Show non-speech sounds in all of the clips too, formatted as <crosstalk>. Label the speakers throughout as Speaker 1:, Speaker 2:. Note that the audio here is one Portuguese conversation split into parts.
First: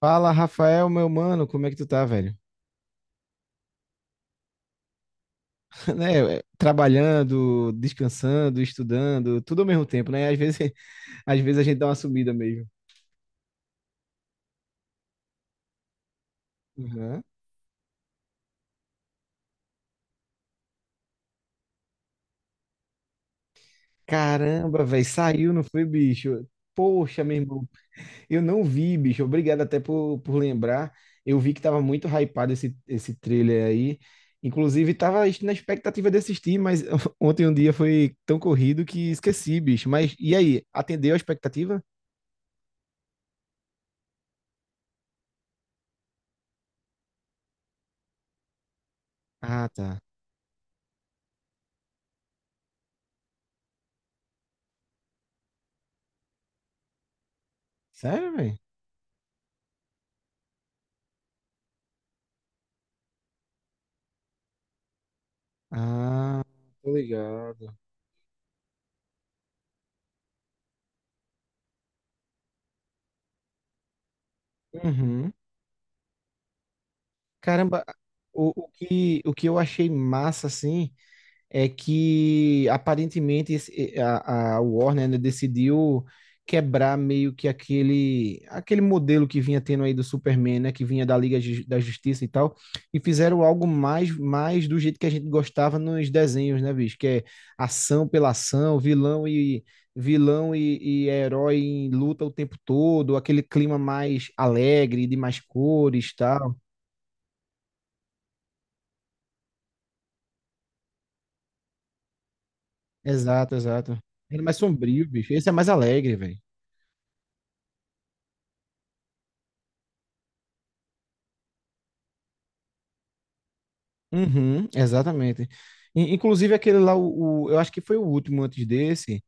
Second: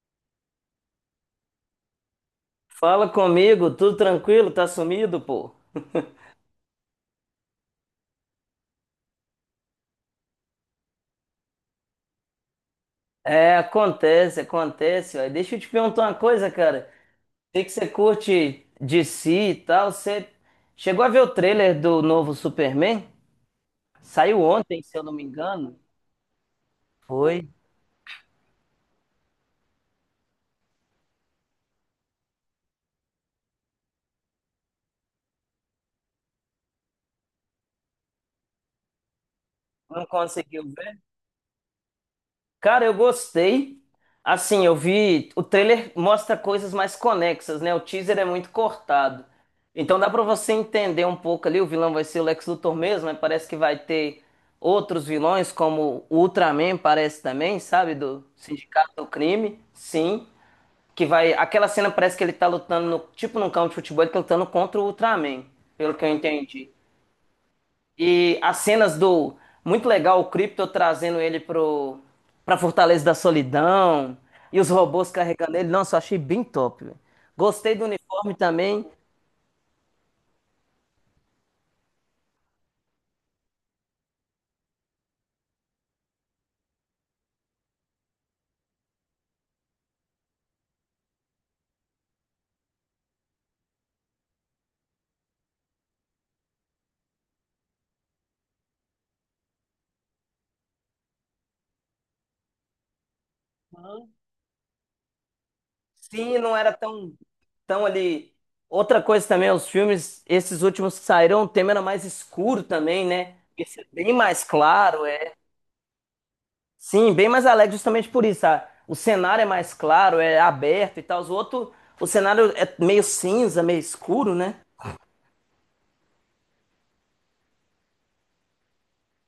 Speaker 1: Fala, Rafael, meu mano, como é que tu tá, velho?
Speaker 2: Fala comigo, tudo tranquilo? Tá sumido, pô?
Speaker 1: <laughs> Né, é, trabalhando, descansando, estudando, tudo ao mesmo tempo, né? Às vezes, <laughs> às vezes a gente dá uma sumida mesmo.
Speaker 2: É, acontece, acontece. Ó. Deixa eu te perguntar uma coisa, cara.
Speaker 1: Uhum.
Speaker 2: Sei que você curte DC e tal. Você chegou a ver o trailer do novo Superman? Saiu ontem,
Speaker 1: Caramba,
Speaker 2: se eu
Speaker 1: velho,
Speaker 2: não me
Speaker 1: saiu, não
Speaker 2: engano.
Speaker 1: foi, bicho? Poxa, meu
Speaker 2: Foi.
Speaker 1: irmão, eu não vi, bicho. Obrigado até por lembrar. Eu vi que tava muito hypado esse trailer aí. Inclusive, tava na expectativa de assistir, mas <laughs> ontem um dia foi tão corrido que esqueci, bicho.
Speaker 2: Não
Speaker 1: Mas e aí,
Speaker 2: conseguiu ver?
Speaker 1: atendeu a expectativa?
Speaker 2: Cara, eu gostei. Assim, eu vi. O trailer mostra coisas mais conexas, né? O teaser é muito cortado.
Speaker 1: Ah,
Speaker 2: Então
Speaker 1: tá.
Speaker 2: dá pra você entender um pouco ali. O vilão vai ser o Lex Luthor mesmo, mas parece que vai ter outros vilões, como o Ultraman, parece também, sabe? Do
Speaker 1: Sério, velho?
Speaker 2: Sindicato do Crime. Sim. Que vai. Aquela cena parece que ele tá lutando, no... tipo num campo de futebol, ele tá lutando contra o Ultraman, pelo que eu
Speaker 1: Ah,
Speaker 2: entendi.
Speaker 1: tô ligado.
Speaker 2: E as cenas do. Muito legal o Krypto trazendo ele pra Fortaleza da Solidão. E os robôs
Speaker 1: Uhum.
Speaker 2: carregando ele. Nossa, eu achei bem top, velho. Gostei
Speaker 1: Caramba,
Speaker 2: do uniforme
Speaker 1: o, o
Speaker 2: também.
Speaker 1: que, o que eu achei massa, assim, é que aparentemente a Warner, né, decidiu quebrar meio que aquele modelo que vinha tendo aí do Superman, né, que vinha da Justiça e tal, e fizeram algo mais do jeito que a gente gostava nos desenhos, né, bicho, que é ação pela ação, vilão e vilão e herói em luta o tempo todo, aquele clima mais alegre, de mais cores, e
Speaker 2: Sim,
Speaker 1: tal.
Speaker 2: não era tão ali. Outra coisa também, os filmes, esses últimos que saíram, o tema era mais escuro também, né?
Speaker 1: Exato,
Speaker 2: Esse é
Speaker 1: exato.
Speaker 2: bem
Speaker 1: Ele é
Speaker 2: mais
Speaker 1: mais
Speaker 2: claro,
Speaker 1: sombrio, bicho.
Speaker 2: é.
Speaker 1: Esse é mais alegre, velho.
Speaker 2: Sim, bem mais alegre, justamente por isso. O cenário é mais claro, é aberto e tal. Os outros, o cenário é meio cinza, meio escuro, né?
Speaker 1: Uhum, exatamente. Inclusive aquele lá, eu acho que foi o último antes desse.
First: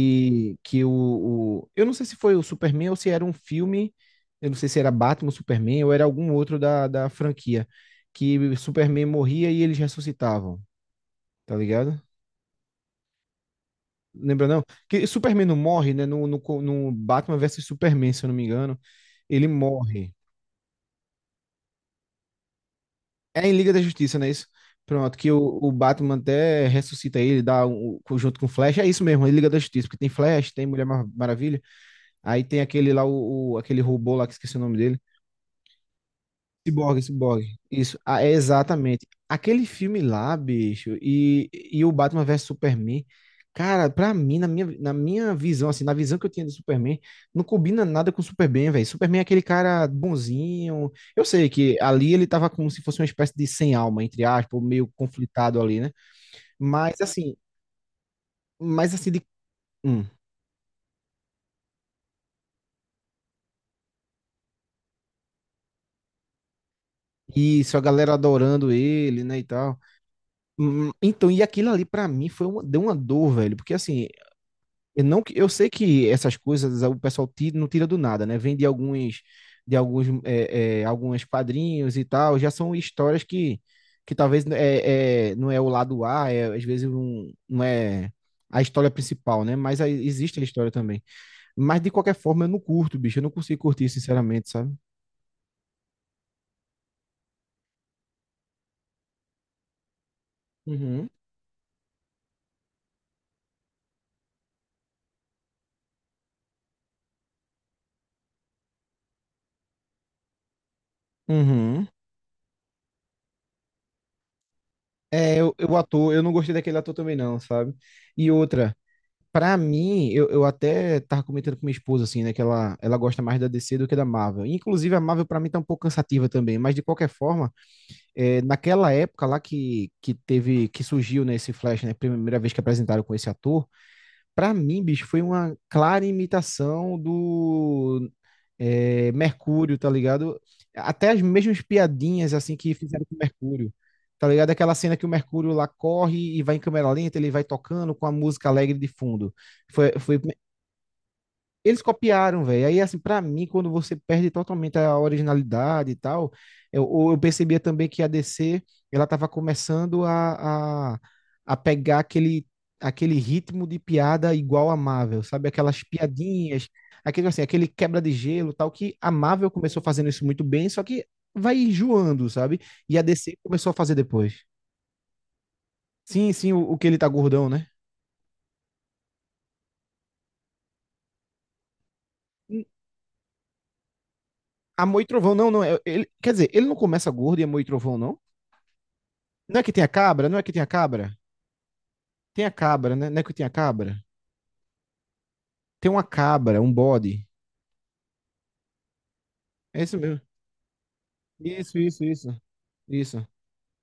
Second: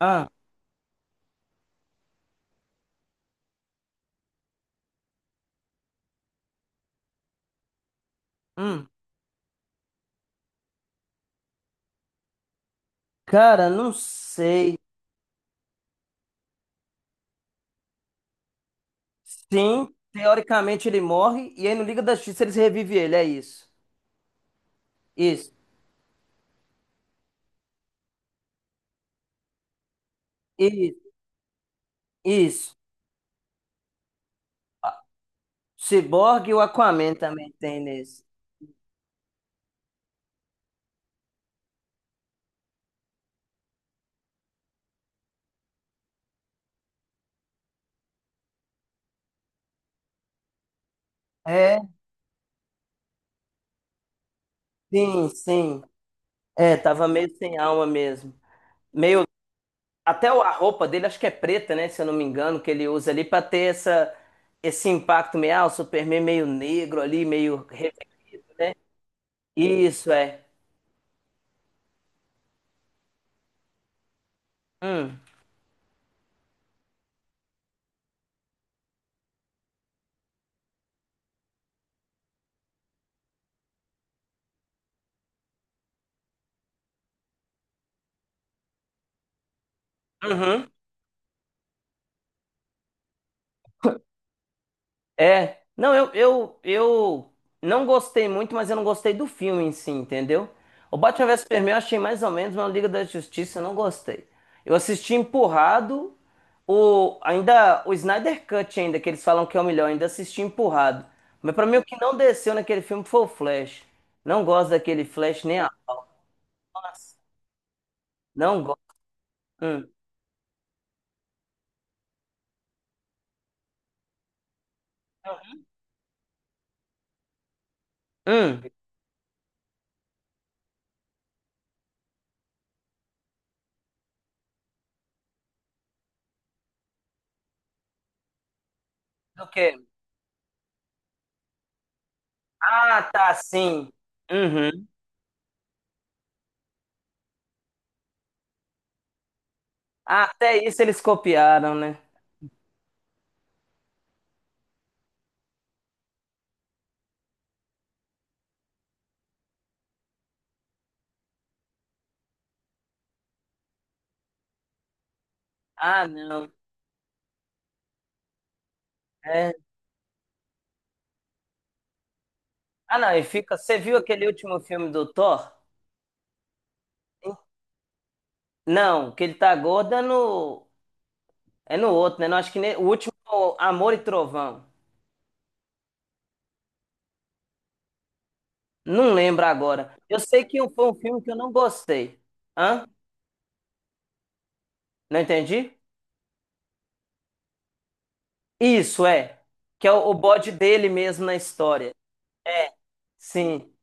Speaker 2: Ah,
Speaker 1: que o, o- Eu não sei se foi o Superman ou se era um filme. Eu não sei se era Batman, Superman ou era algum outro da franquia, que o
Speaker 2: hum.
Speaker 1: Superman morria e eles ressuscitavam, tá ligado?
Speaker 2: Cara, não
Speaker 1: Lembra não?
Speaker 2: sei.
Speaker 1: Que Superman não morre, né? No Batman versus Superman, se eu não me engano, ele
Speaker 2: Sim,
Speaker 1: morre.
Speaker 2: teoricamente ele morre e aí no Liga da Justiça eles revivem ele, é
Speaker 1: É em
Speaker 2: isso.
Speaker 1: Liga da Justiça, não é isso? Pronto, que o,
Speaker 2: Isso,
Speaker 1: o Batman até ressuscita ele, dá junto com o Flash. É isso mesmo, é Liga da Justiça, porque tem Flash, tem Mulher
Speaker 2: isso,
Speaker 1: Mar- Maravilha, aí tem
Speaker 2: isso.
Speaker 1: aquele lá, aquele robô lá que esqueci o nome dele.
Speaker 2: Cyborg e o
Speaker 1: Ciborgue,
Speaker 2: Aquaman
Speaker 1: Ciborgue.
Speaker 2: também tem
Speaker 1: Isso, ah,
Speaker 2: nesse.
Speaker 1: é exatamente. Aquele filme lá, bicho, e o Batman vs Superman, cara, pra mim, na minha visão, assim, na visão que eu tinha de Superman, não combina nada com o Superman, velho. Superman é aquele cara bonzinho. Eu sei que
Speaker 2: É,
Speaker 1: ali ele tava como se fosse uma espécie de sem alma, entre aspas, ou meio
Speaker 2: sim,
Speaker 1: conflitado ali,
Speaker 2: sim.
Speaker 1: né?
Speaker 2: É,
Speaker 1: Mas
Speaker 2: tava meio
Speaker 1: assim,
Speaker 2: sem alma mesmo.
Speaker 1: mas assim, de.
Speaker 2: Meio,
Speaker 1: Hum.
Speaker 2: até a roupa dele acho que é preta, né, se eu não me engano, que ele usa ali pra ter essa esse impacto meio, o Superman meio negro ali, meio,
Speaker 1: Isso, a galera adorando
Speaker 2: né?
Speaker 1: ele, né, e tal.
Speaker 2: Isso é.
Speaker 1: Então, e aquilo ali pra mim deu uma dor, velho, porque assim, Eu
Speaker 2: Hum.
Speaker 1: não. Eu sei que essas coisas o pessoal tira, não tira do nada, né? Vem de alguns quadrinhos e tal. Já são histórias que talvez não é o lado A, às vezes não é a história principal, né? Mas aí existe a história
Speaker 2: Uhum.
Speaker 1: também. Mas de qualquer forma, eu não curto, bicho. Eu não consigo curtir, sinceramente, sabe?
Speaker 2: É, não, eu não gostei muito, mas eu não gostei do filme em si, entendeu? O
Speaker 1: Uhum.
Speaker 2: Batman vs Superman eu achei mais ou menos, mas o Liga da Justiça eu não gostei. Eu assisti empurrado, ainda o Snyder Cut ainda, que eles falam que é o melhor, ainda assisti empurrado. Mas pra mim o
Speaker 1: Uhum.
Speaker 2: que não desceu naquele filme foi o Flash. Não gosto daquele
Speaker 1: É,
Speaker 2: Flash
Speaker 1: eu,
Speaker 2: nem a
Speaker 1: eu
Speaker 2: pau.
Speaker 1: ator, eu não gostei daquele ator
Speaker 2: Nossa,
Speaker 1: também não, sabe? E
Speaker 2: não
Speaker 1: outra.
Speaker 2: gosto.
Speaker 1: Pra
Speaker 2: Hum.
Speaker 1: mim, eu até tava comentando com minha esposa, assim, né, que ela gosta mais da DC do que da Marvel. Inclusive, a Marvel pra mim tá um pouco cansativa também, mas de qualquer forma, é,
Speaker 2: Hum.
Speaker 1: naquela época lá que que surgiu, né, esse Flash, né, primeira vez que apresentaram com esse ator. Pra mim, bicho, foi uma clara imitação do é,
Speaker 2: Do quê?
Speaker 1: Mercúrio, tá ligado? Até as mesmas piadinhas, assim, que
Speaker 2: Ah,
Speaker 1: fizeram com o
Speaker 2: tá,
Speaker 1: Mercúrio.
Speaker 2: sim.
Speaker 1: Tá ligado? Aquela
Speaker 2: Uhum.
Speaker 1: cena que o Mercúrio lá corre e vai em câmera lenta, ele vai tocando com a música alegre de fundo. Foi, foi
Speaker 2: Ah, até isso eles copiaram,
Speaker 1: eles
Speaker 2: né?
Speaker 1: copiaram, velho. Aí, assim, pra mim, quando você perde totalmente a originalidade e tal, ou eu percebia também que a DC, ela tava começando a pegar aquele aquele ritmo de piada igual a Marvel, sabe? Aquelas
Speaker 2: Ah, não.
Speaker 1: piadinhas, aquele, assim, aquele quebra de gelo, tal, que a Marvel
Speaker 2: É.
Speaker 1: começou fazendo isso muito bem, só que vai enjoando, sabe? E
Speaker 2: Ah,
Speaker 1: a
Speaker 2: não, e
Speaker 1: DC
Speaker 2: fica.
Speaker 1: começou a
Speaker 2: Você
Speaker 1: fazer
Speaker 2: viu aquele
Speaker 1: depois.
Speaker 2: último filme do Thor?
Speaker 1: Sim, sim, o que ele tá gordão, né?
Speaker 2: Não, que ele tá gordo é no. É no outro, né? Não, acho que
Speaker 1: Hum,
Speaker 2: o último é o Amor e Trovão.
Speaker 1: Amor e Trovão, não, não. Ele, quer dizer, ele não começa gordo e Amor e Trovão, não?
Speaker 2: Não lembro
Speaker 1: Não é que tem a
Speaker 2: agora. Eu
Speaker 1: cabra? Não é
Speaker 2: sei
Speaker 1: que tem
Speaker 2: que
Speaker 1: a
Speaker 2: um, foi um
Speaker 1: cabra?
Speaker 2: filme que eu não gostei.
Speaker 1: Tem a
Speaker 2: Hã?
Speaker 1: cabra, né? Não é que tem a cabra?
Speaker 2: Não entendi?
Speaker 1: Tem uma cabra, um bode.
Speaker 2: Isso, é.
Speaker 1: É
Speaker 2: Que é
Speaker 1: isso
Speaker 2: o
Speaker 1: mesmo.
Speaker 2: bode dele mesmo na
Speaker 1: Isso,
Speaker 2: história.
Speaker 1: isso, isso.
Speaker 2: É,
Speaker 1: Isso.
Speaker 2: sim.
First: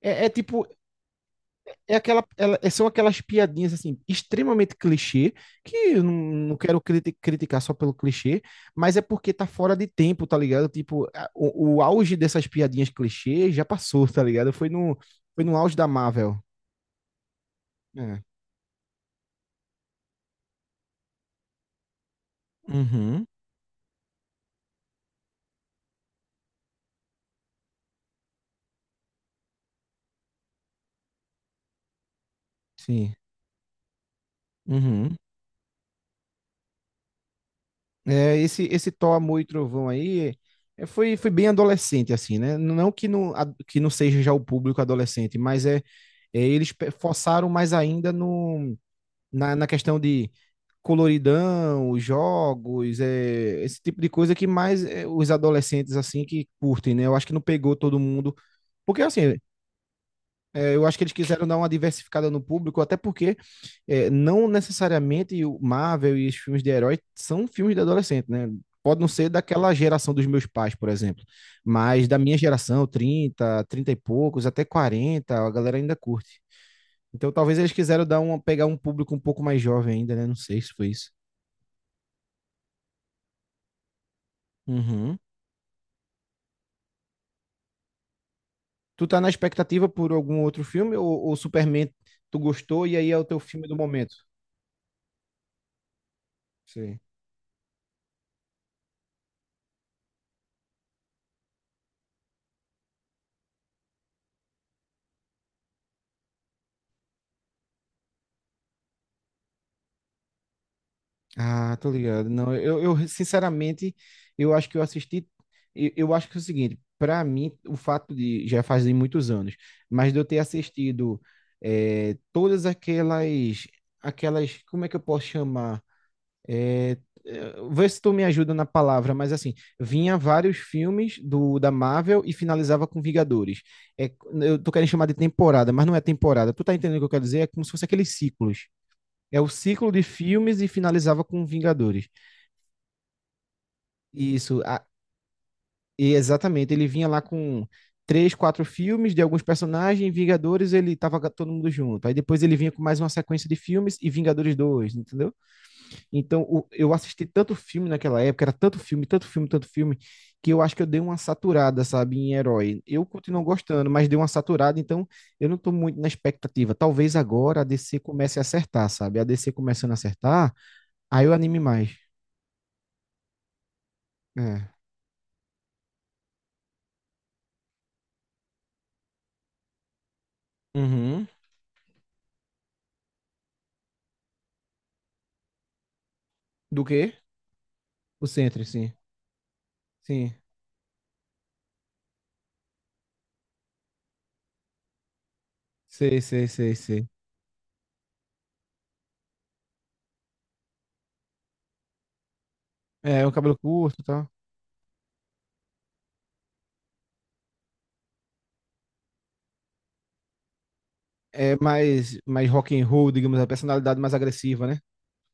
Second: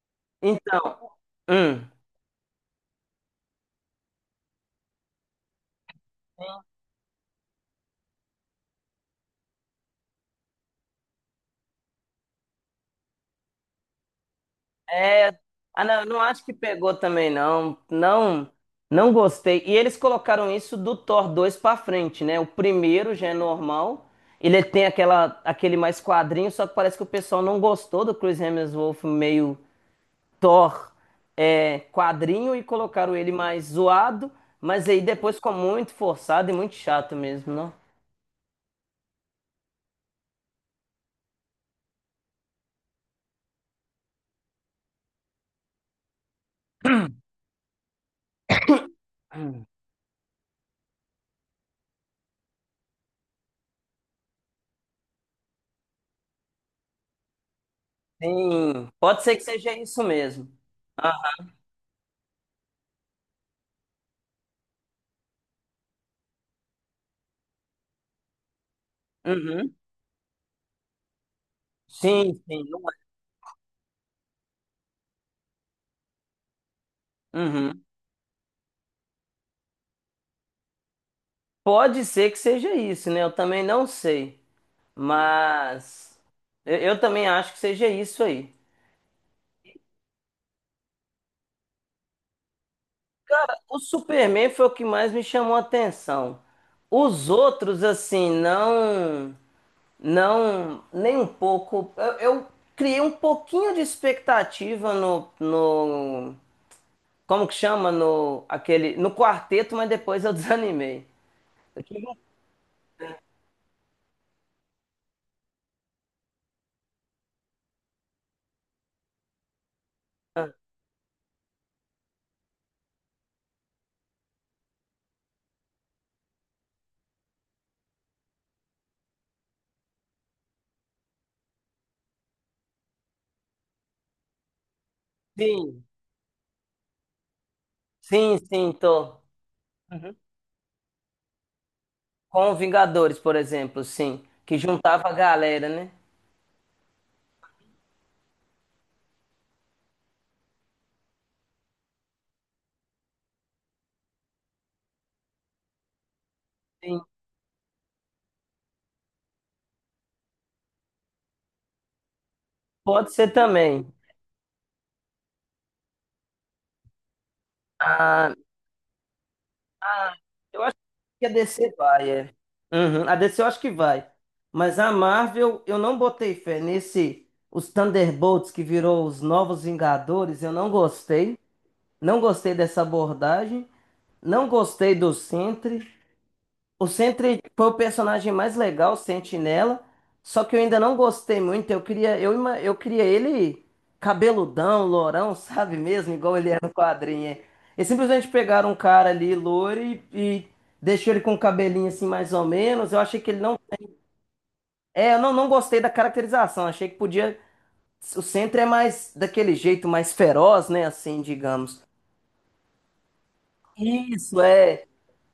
Speaker 1: É, é tipo,
Speaker 2: Então. Hum.
Speaker 1: são aquelas piadinhas assim, extremamente clichê, que eu não quero criticar só pelo clichê, mas é porque tá fora de tempo, tá ligado? Tipo, o auge dessas piadinhas clichê já passou, tá ligado? Foi no,
Speaker 2: É,
Speaker 1: foi no auge da
Speaker 2: não, eu não
Speaker 1: Marvel.
Speaker 2: acho que pegou também, não.
Speaker 1: É.
Speaker 2: Não, não gostei. E eles colocaram isso do Thor 2 pra frente, né? O primeiro
Speaker 1: Uhum,
Speaker 2: já é normal. Ele tem aquele mais quadrinho, só que parece que o pessoal não gostou do Chris Hemsworth meio Thor quadrinho e
Speaker 1: sim.
Speaker 2: colocaram ele mais zoado, mas aí
Speaker 1: Uhum.
Speaker 2: depois ficou muito forçado e muito chato mesmo, não?
Speaker 1: É, esse Thor, Amor e Trovão aí foi bem adolescente, assim, né? Não que não, que não seja já o público adolescente, mas forçaram mais ainda no, na questão de coloridão, os jogos, esse tipo de coisa que mais os adolescentes, assim, que curtem, né? Eu acho que não pegou todo mundo.
Speaker 2: Sim,
Speaker 1: Porque, assim,
Speaker 2: pode ser que seja isso mesmo.
Speaker 1: eu acho que eles
Speaker 2: Ah,
Speaker 1: quiseram dar uma diversificada no público, até porque não necessariamente o Marvel e os filmes de herói são filmes de adolescente, né? Pode não ser daquela
Speaker 2: uhum.
Speaker 1: geração dos meus pais, por exemplo, mas da minha
Speaker 2: Sim, sim, não
Speaker 1: geração, 30, 30 e poucos, até 40, a galera ainda curte. Então talvez eles
Speaker 2: é.
Speaker 1: quiseram pegar um público um pouco mais jovem ainda, né? Não sei se foi isso.
Speaker 2: Pode ser que seja isso, né? Eu também não sei.
Speaker 1: Uhum.
Speaker 2: Mas eu também acho que seja isso aí.
Speaker 1: Tu tá na expectativa por algum outro filme ou Superman tu gostou e aí é o teu filme do
Speaker 2: O
Speaker 1: momento?
Speaker 2: Superman foi o que mais me chamou a atenção.
Speaker 1: Sei.
Speaker 2: Os outros, assim, não. Não. Nem um pouco. Eu criei um pouquinho de expectativa no. Como que chama? No, aquele, no quarteto, mas depois eu <laughs> desanimei.
Speaker 1: Ah, tô ligado. Não, eu, sinceramente, eu acho que eu assisti. Eu acho que é o seguinte, pra mim, o fato de já fazem muitos anos, mas de eu ter assistido todas aquelas, como é que eu posso chamar? Vê se tu me ajuda na palavra, mas assim, vinha vários filmes do da Marvel e finalizava com Vingadores. É, eu tô querendo chamar de temporada, mas
Speaker 2: Sim,
Speaker 1: não é temporada. Tu tá entendendo o que eu quero dizer? É como se fosse aqueles
Speaker 2: sim,
Speaker 1: ciclos.
Speaker 2: sim, tô.
Speaker 1: É o ciclo de filmes e finalizava com Vingadores.
Speaker 2: Com Vingadores, por exemplo, sim. Que
Speaker 1: Isso, a-
Speaker 2: juntava a galera, né?
Speaker 1: e exatamente. Ele vinha lá com três, quatro filmes de alguns personagens, Vingadores, ele tava com todo mundo junto. Aí depois ele vinha com mais uma sequência de filmes e Vingadores dois, entendeu? Então eu
Speaker 2: Sim,
Speaker 1: assisti tanto filme naquela época, era tanto filme, tanto filme, tanto filme, que eu acho que eu dei uma saturada, sabe, em herói. Eu
Speaker 2: pode ser
Speaker 1: continuo
Speaker 2: também.
Speaker 1: gostando, mas dei uma saturada, então eu não tô muito na expectativa. Talvez agora a DC
Speaker 2: Ah,
Speaker 1: comece a acertar, sabe? A DC começando a
Speaker 2: ah,
Speaker 1: acertar,
Speaker 2: eu acho
Speaker 1: aí
Speaker 2: que a
Speaker 1: eu anime
Speaker 2: DC
Speaker 1: mais.
Speaker 2: vai, é. Uhum, a DC eu acho que vai.
Speaker 1: É.
Speaker 2: Mas a Marvel, eu não botei fé nesse. Os Thunderbolts, que virou os Novos Vingadores, eu não
Speaker 1: Uhum.
Speaker 2: gostei. Não gostei dessa abordagem. Não gostei do Sentry.
Speaker 1: Do
Speaker 2: O
Speaker 1: quê?
Speaker 2: Sentry foi o
Speaker 1: O
Speaker 2: personagem mais
Speaker 1: Sentry, sim.
Speaker 2: legal, o Sentinela.
Speaker 1: Sim.
Speaker 2: Só que eu ainda não gostei muito. Eu queria ele cabeludão, lourão, <laughs> sabe mesmo?
Speaker 1: Sei,
Speaker 2: Igual
Speaker 1: sei,
Speaker 2: ele é no
Speaker 1: sei, sei.
Speaker 2: quadrinho. É. Eles simplesmente pegaram um cara ali, louro, e deixou ele com o cabelinho assim, mais ou menos. Eu achei
Speaker 1: É,
Speaker 2: que
Speaker 1: o
Speaker 2: ele
Speaker 1: cabelo
Speaker 2: não.
Speaker 1: curto e tal.
Speaker 2: É, eu não, não gostei da caracterização. Achei que podia. O Sentry é mais daquele jeito, mais feroz, né? Assim,
Speaker 1: É
Speaker 2: digamos.
Speaker 1: mais, mais rock and roll, digamos, a personalidade mais
Speaker 2: Isso,
Speaker 1: agressiva, né?
Speaker 2: é.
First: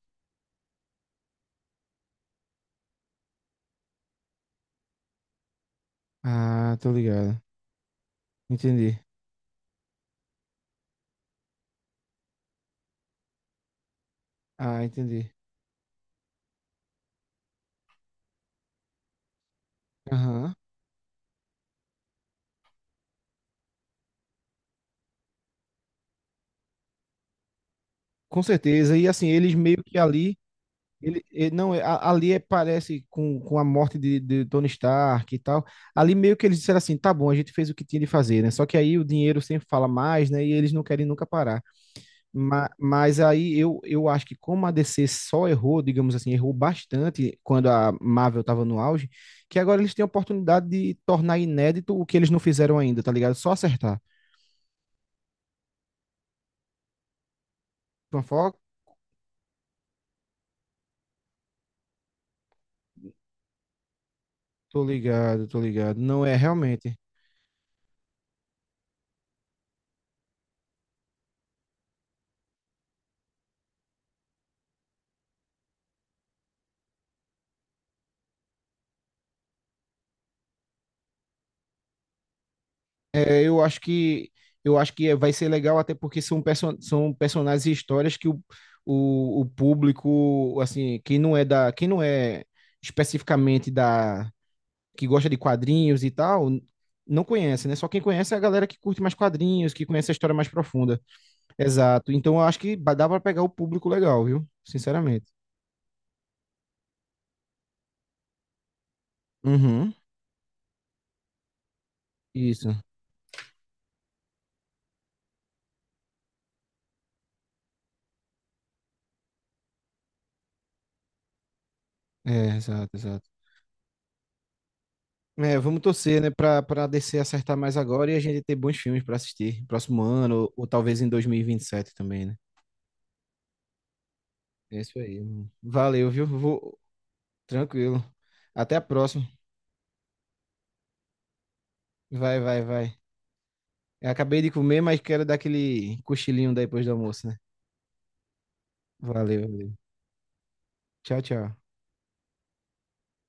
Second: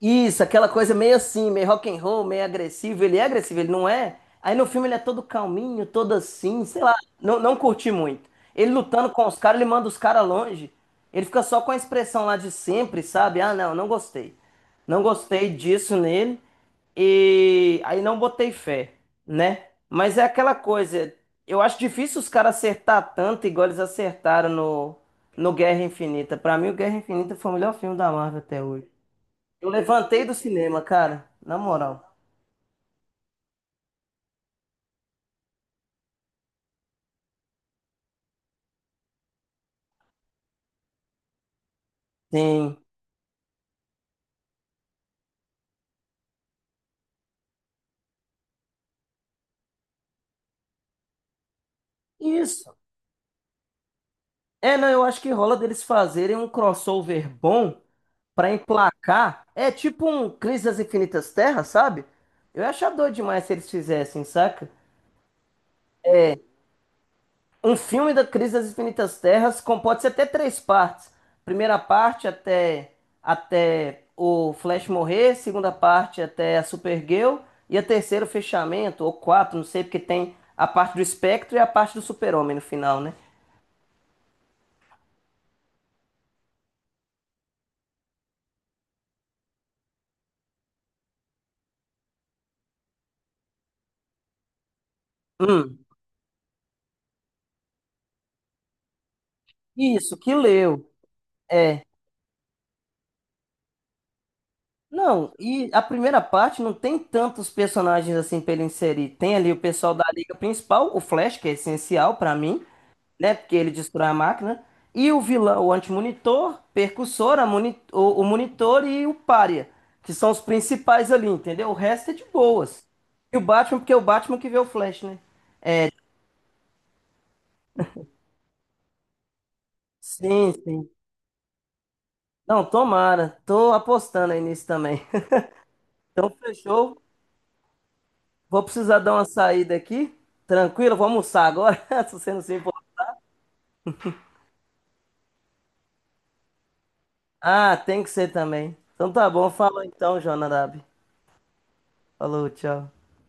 Speaker 2: Isso, aquela coisa meio assim, meio rock and roll, meio agressivo. Ele é agressivo, ele não é? Aí no filme ele é todo calminho, todo assim,
Speaker 1: Ah,
Speaker 2: sei
Speaker 1: tô
Speaker 2: lá, não,
Speaker 1: ligado.
Speaker 2: não curti muito. Ele
Speaker 1: Entendi.
Speaker 2: lutando com os caras, ele manda os caras longe. Ele fica só com a expressão lá de sempre, sabe? Ah, não, não gostei.
Speaker 1: Ah,
Speaker 2: Não
Speaker 1: entendi.
Speaker 2: gostei disso nele. E aí não botei fé, né? Mas é
Speaker 1: Aham.
Speaker 2: aquela coisa, eu acho difícil os caras acertar tanto igual eles acertaram no Guerra Infinita. Pra mim, o Guerra Infinita foi o melhor filme da Marvel
Speaker 1: Com
Speaker 2: até hoje.
Speaker 1: certeza. E assim, eles
Speaker 2: Eu
Speaker 1: meio que
Speaker 2: levantei do
Speaker 1: ali.
Speaker 2: cinema, cara. Na
Speaker 1: Não,
Speaker 2: moral.
Speaker 1: ali parece com a morte de Tony Stark e tal. Ali meio que eles disseram assim: tá bom, a gente fez o que tinha de fazer, né? Só que aí o dinheiro sempre fala mais, né? E eles não querem nunca parar. Ma-
Speaker 2: Tem.
Speaker 1: Mas, aí eu acho que como a DC só errou, digamos assim, errou bastante quando a Marvel estava no auge, que agora eles têm a oportunidade de tornar inédito o que eles não
Speaker 2: Isso.
Speaker 1: fizeram ainda, tá ligado? Só acertar.
Speaker 2: É, não, eu acho que rola deles fazerem um crossover bom
Speaker 1: Tom
Speaker 2: pra
Speaker 1: Fox?
Speaker 2: emplacar. É tipo um Crise das Infinitas Terras, sabe? Eu ia achar doido demais se eles fizessem, saca?
Speaker 1: Tô ligado, tô ligado. Não é realmente.
Speaker 2: Um filme da Crise das Infinitas Terras pode ser até três partes. Primeira parte até o Flash morrer, segunda parte até a Supergirl e a terceira o fechamento ou quatro, não sei, porque tem a parte do Espectro e a parte do Super-Homem no final, né?
Speaker 1: É, eu acho que vai ser legal até porque são personagens e histórias que o público, assim, quem não é especificamente da que gosta de
Speaker 2: Hum,
Speaker 1: quadrinhos e tal, não conhece, né? Só quem conhece é a galera que curte mais quadrinhos, que conhece a
Speaker 2: isso,
Speaker 1: história
Speaker 2: que
Speaker 1: mais
Speaker 2: leu.
Speaker 1: profunda. Exato. Então eu acho que dá pra pegar o público legal, viu? Sinceramente.
Speaker 2: Não, e a primeira parte não tem tantos personagens assim pra ele inserir. Tem ali o
Speaker 1: Uhum.
Speaker 2: pessoal da Liga Principal, o Flash, que é essencial pra mim,
Speaker 1: Isso.
Speaker 2: né? Porque ele destrói a máquina. E o vilão, o antimonitor, percussor, o monitor e o pária, que são os principais ali, entendeu? O resto é de
Speaker 1: É,
Speaker 2: boas.
Speaker 1: exato, exato.
Speaker 2: E o Batman, porque é o Batman que vê o Flash, né?
Speaker 1: É, vamos torcer, né, pra DC acertar mais agora e a gente ter bons filmes pra assistir próximo ano,
Speaker 2: Sim,
Speaker 1: ou
Speaker 2: sim.
Speaker 1: talvez em dois mil e vinte e sete também, né?
Speaker 2: Não, tomara. Tô apostando aí nisso
Speaker 1: É isso
Speaker 2: também.
Speaker 1: aí,
Speaker 2: <laughs>
Speaker 1: mano. Valeu, viu?
Speaker 2: Então,
Speaker 1: Vou...
Speaker 2: fechou.
Speaker 1: Tranquilo.
Speaker 2: Vou
Speaker 1: Até a
Speaker 2: precisar dar
Speaker 1: próxima.
Speaker 2: uma saída aqui. Tranquilo, vou almoçar agora, <laughs> se você
Speaker 1: Vai,
Speaker 2: não se
Speaker 1: vai,
Speaker 2: importa.
Speaker 1: vai. Eu acabei de comer, mas quero dar aquele cochilinho depois do almoço, né?
Speaker 2: Ah, tem que ser também. Então tá bom,
Speaker 1: Valeu.
Speaker 2: fala então, Jonadab.
Speaker 1: Tchau, tchau.
Speaker 2: Falou, tchau.